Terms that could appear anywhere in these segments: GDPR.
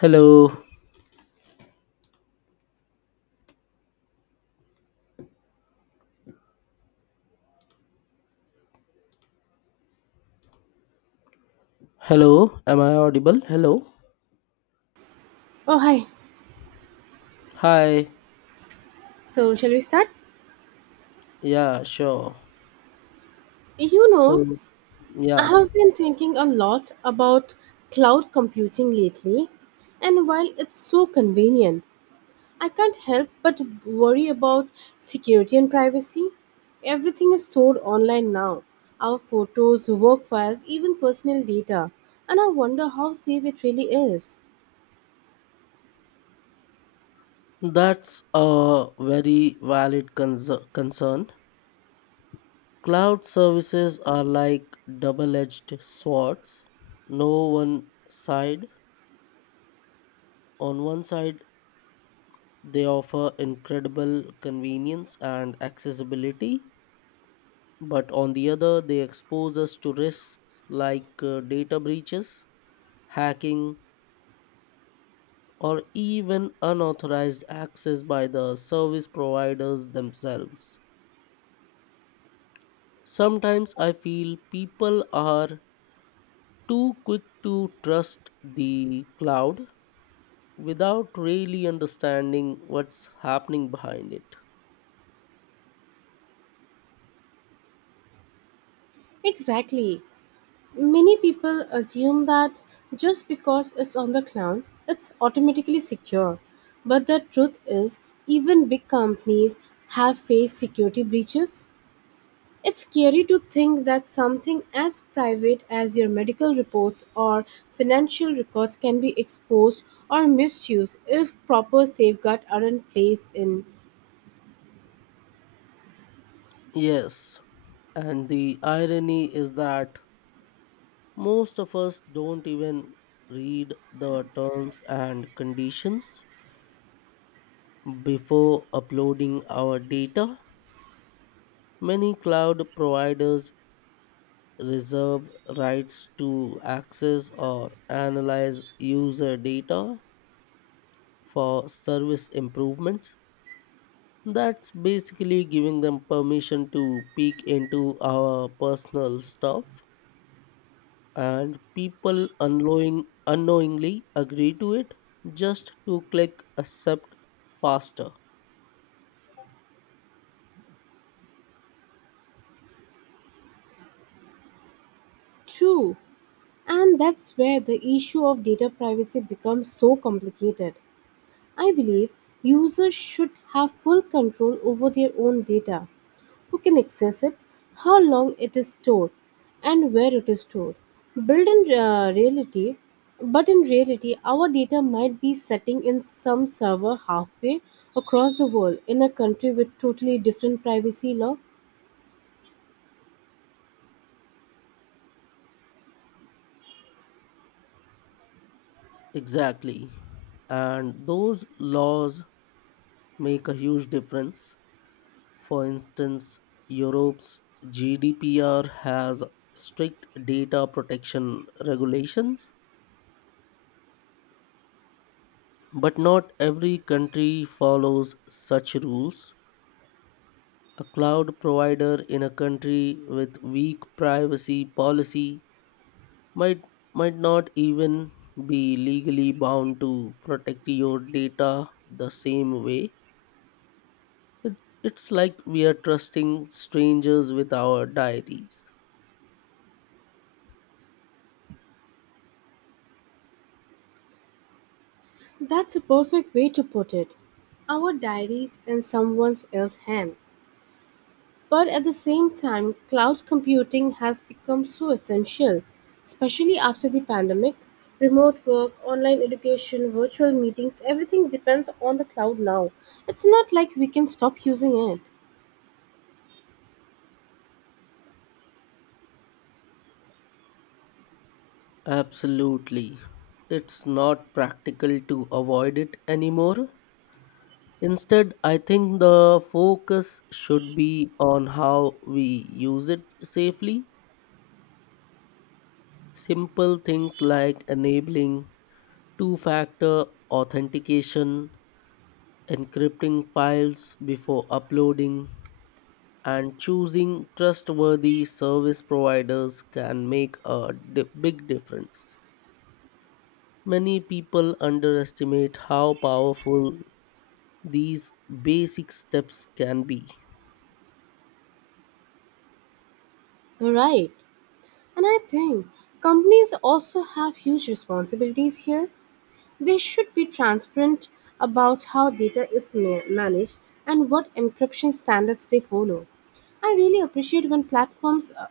Hello, hello, am I audible? Hello, Oh, hi. hi, So, shall we start? yeah, sure. You know, So, I yeah, have been thinking a lot about cloud computing lately, and while it's so convenient, I can't help but worry about security and privacy. Everything is stored online now, our photos, work files, even personal data, and I wonder how safe it really is. that's a very valid concern. Cloud services are like double edged swords. No one side, on one side, they offer incredible convenience and accessibility, but on the other, they expose us to risks like data breaches, hacking, or even unauthorized access by the service providers themselves. Sometimes I feel people are too quick to trust the cloud without really understanding what's happening behind it. Exactly. Many people assume that just because it's on the cloud, it's automatically secure. But the truth is, even big companies have faced security breaches. It's scary to think that something as private as your medical reports or financial records can be exposed or misused if proper safeguards are in place in Yes, and the irony is that most of us don't even read the terms and conditions before uploading our data. Many cloud providers reserve rights to access or analyze user data for service improvements. That's basically giving them permission to peek into our personal stuff, and people unknowingly agree to it just to click accept faster. true. And that's where the issue of data privacy becomes so complicated. I believe users should have full control over their own data, who can access it, how long it is stored, and where it is stored. Built in uh, reality, but in reality, our data might be sitting in some server halfway across the world in a country with totally different privacy law. Exactly. And those laws make a huge difference. For instance, Europe's GDPR has strict data protection regulations, but not every country follows such rules. A cloud provider in a country with weak privacy policy might might not even be legally bound to protect your data the same way. It's like we are trusting strangers with our diaries. That's a perfect way to put it. Our diaries in someone else's hand. But at the same time, cloud computing has become so essential, especially after the pandemic. Remote work, online education, virtual meetings, everything depends on the cloud now. It's not like we can stop using it. Absolutely. It's not practical to avoid it anymore. Instead, I think the focus should be on how we use it safely. Simple things like enabling two factor authentication, encrypting files before uploading, and choosing trustworthy service providers can make a big difference. Many people underestimate how powerful these basic steps can be. Right. And I think companies also have huge responsibilities here. They should be transparent about how data is managed and what encryption standards they follow. I really appreciate when platforms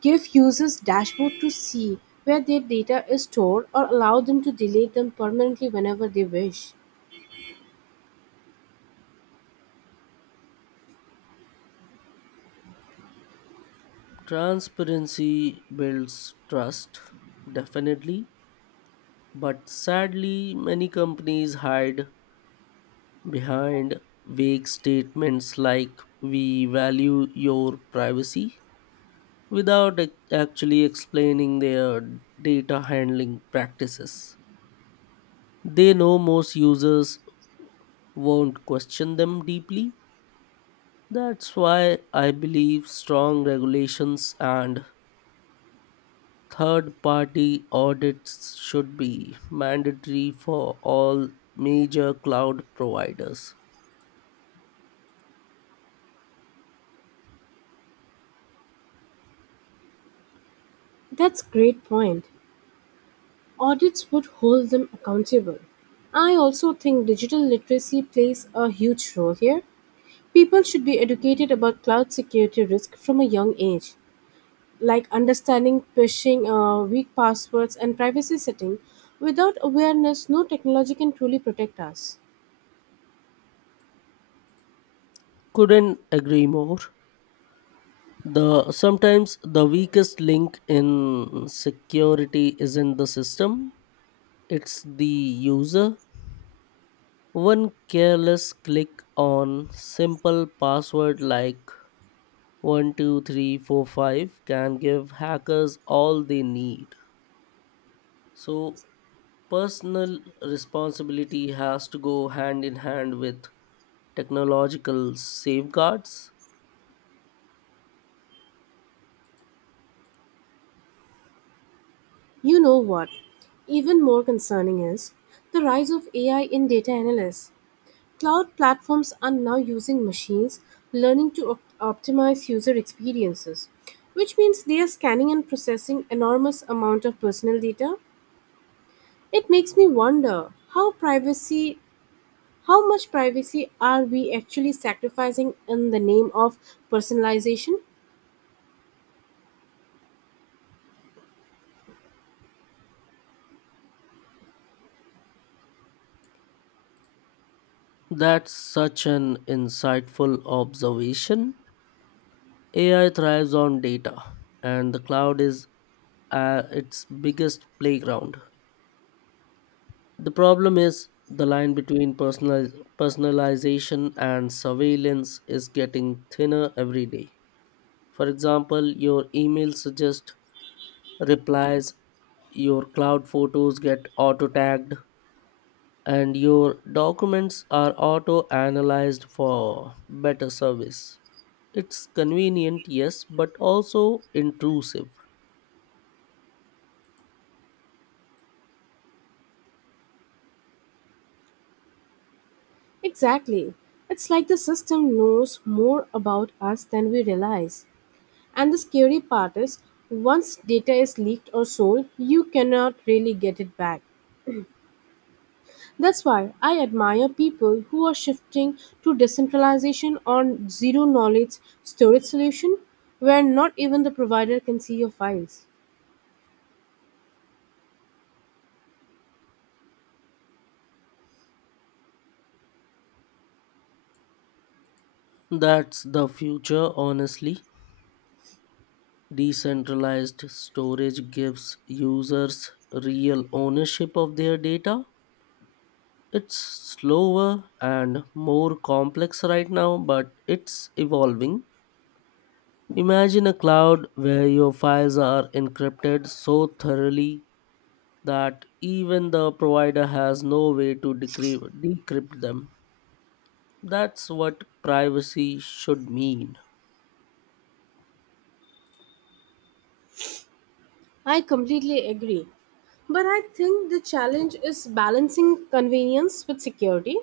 give users dashboard to see where their data is stored or allow them to delete them permanently whenever they wish. Transparency builds trust, definitely, but sadly, many companies hide behind vague statements like we value your privacy without actually explaining their data handling practices. They know most users won't question them deeply. That's why I believe strong regulations and third party audits should be mandatory for all major cloud providers. That's great point. Audits would hold them accountable. I also think digital literacy plays a huge role here. People should be educated about cloud security risk from a young age, like understanding phishing, weak passwords, and privacy setting. Without awareness, no technology can truly protect us. Couldn't agree more. The sometimes the weakest link in security isn't the system, it's the user. One careless click on simple password like 12345 can give hackers all they need. So, personal responsibility has to go hand in hand with technological safeguards. You know what? Even more concerning is the rise of AI in data analysis. Cloud platforms are now using machines learning to optimize user experiences, which means they are scanning and processing enormous amount of personal data. It makes me wonder how much privacy are we actually sacrificing in the name of personalization? That's such an insightful observation. AI thrives on data, and the cloud is its biggest playground. The problem is the line between personalization and surveillance is getting thinner every day. For example, your email suggests replies, your cloud photos get auto tagged, and your documents are auto analyzed for better service. It's convenient, yes, but also intrusive. Exactly. It's like the system knows more about us than we realize. And the scary part is, once data is leaked or sold, you cannot really get it back. That's why I admire people who are shifting to decentralization or zero knowledge storage solution where not even the provider can see your files. That's the future, honestly. Decentralized storage gives users real ownership of their data. It's slower and more complex right now, but it's evolving. Imagine a cloud where your files are encrypted so thoroughly that even the provider has no way to decrypt them. That's what privacy should mean. I completely agree. But I think the challenge is balancing convenience with security.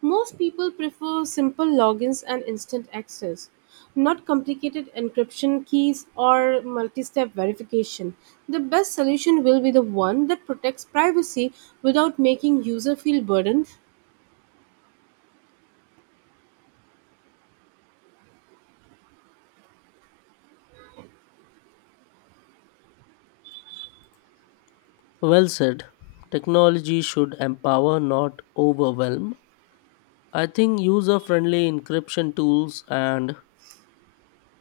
Most people prefer simple logins and instant access, not complicated encryption keys or multi step verification. The best solution will be the one that protects privacy without making user feel burdened. Well said. Technology should empower, not overwhelm. I think user friendly encryption tools and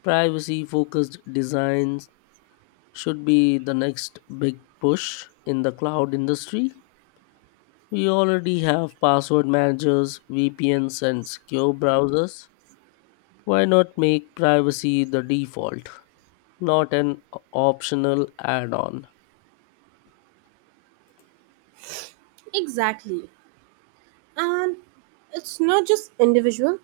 privacy focused designs should be the next big push in the cloud industry. We already have password managers, VPNs, and secure browsers. Why not make privacy the default, not an optional add on? Exactly. And it's not just individual.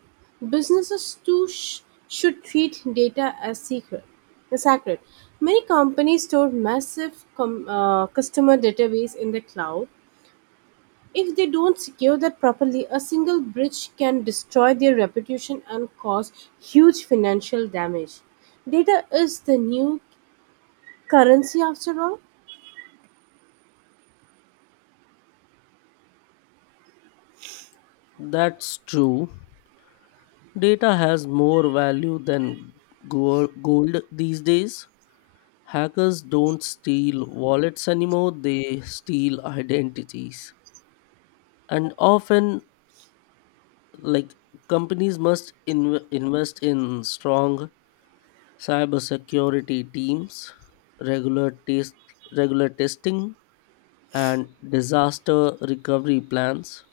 Businesses should treat data as secret, as sacred. Many companies store massive customer database in the cloud. If they don't secure that properly, a single breach can destroy their reputation and cause huge financial damage. Data is the new currency after all. That's true. Data has more value than gold these days. Hackers don't steal wallets anymore, they steal identities. And often, like companies must invest in strong cybersecurity teams, regular test, regular testing, and disaster recovery plans.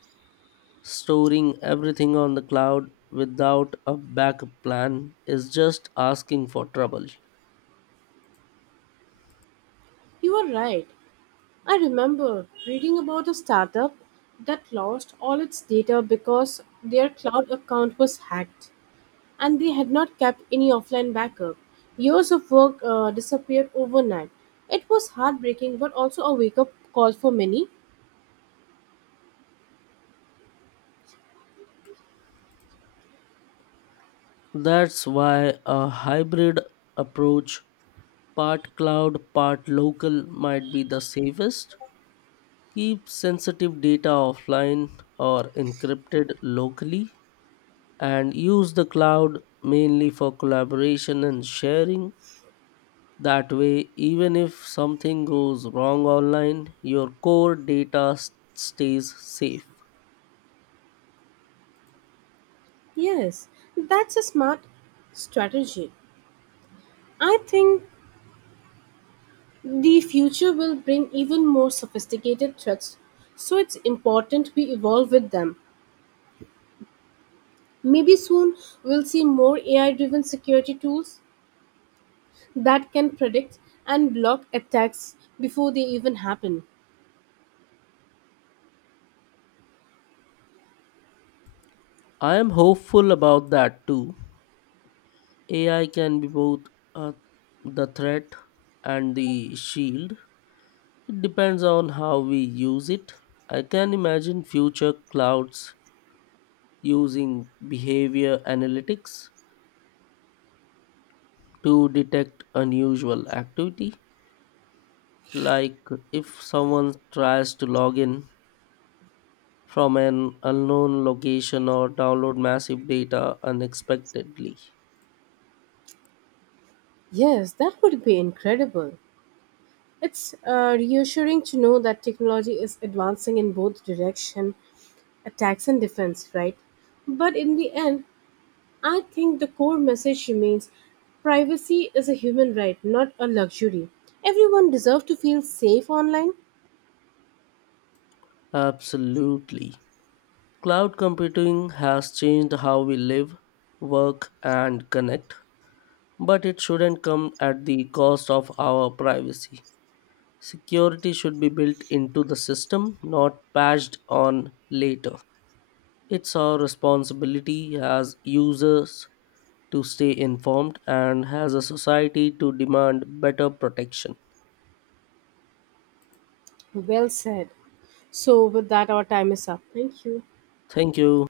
Storing everything on the cloud without a backup plan is just asking for trouble. You are right. I remember reading about a startup that lost all its data because their cloud account was hacked and they had not kept any offline backup. Years of work disappeared overnight. It was heartbreaking but also a wake up call for many. That's why a hybrid approach, part cloud, part local, might be the safest. Keep sensitive data offline or encrypted locally and use the cloud mainly for collaboration and sharing. That way, even if something goes wrong online, your core data stays safe. Yes, that's a smart strategy. I think the future will bring even more sophisticated threats, so it's important we evolve with them. Maybe soon we'll see more AI driven security tools that can predict and block attacks before they even happen. I am hopeful about that too. AI can be both uh, the threat and the shield. It depends on how we use it. I can imagine future clouds using behavior analytics to detect unusual activity, like if someone tries to log in from an unknown location or download massive data unexpectedly. Yes, that would be incredible. It's reassuring to know that technology is advancing in both direction, attacks and defense, right? But in the end, I think the core message remains privacy is a human right, not a luxury. Everyone deserves to feel safe online. Absolutely. Cloud computing has changed how we live, work, and connect, but it shouldn't come at the cost of our privacy. Security should be built into the system, not patched on later. It's our responsibility as users to stay informed and as a society to demand better protection. Well said. So with that our time is up. Thank you. Thank you.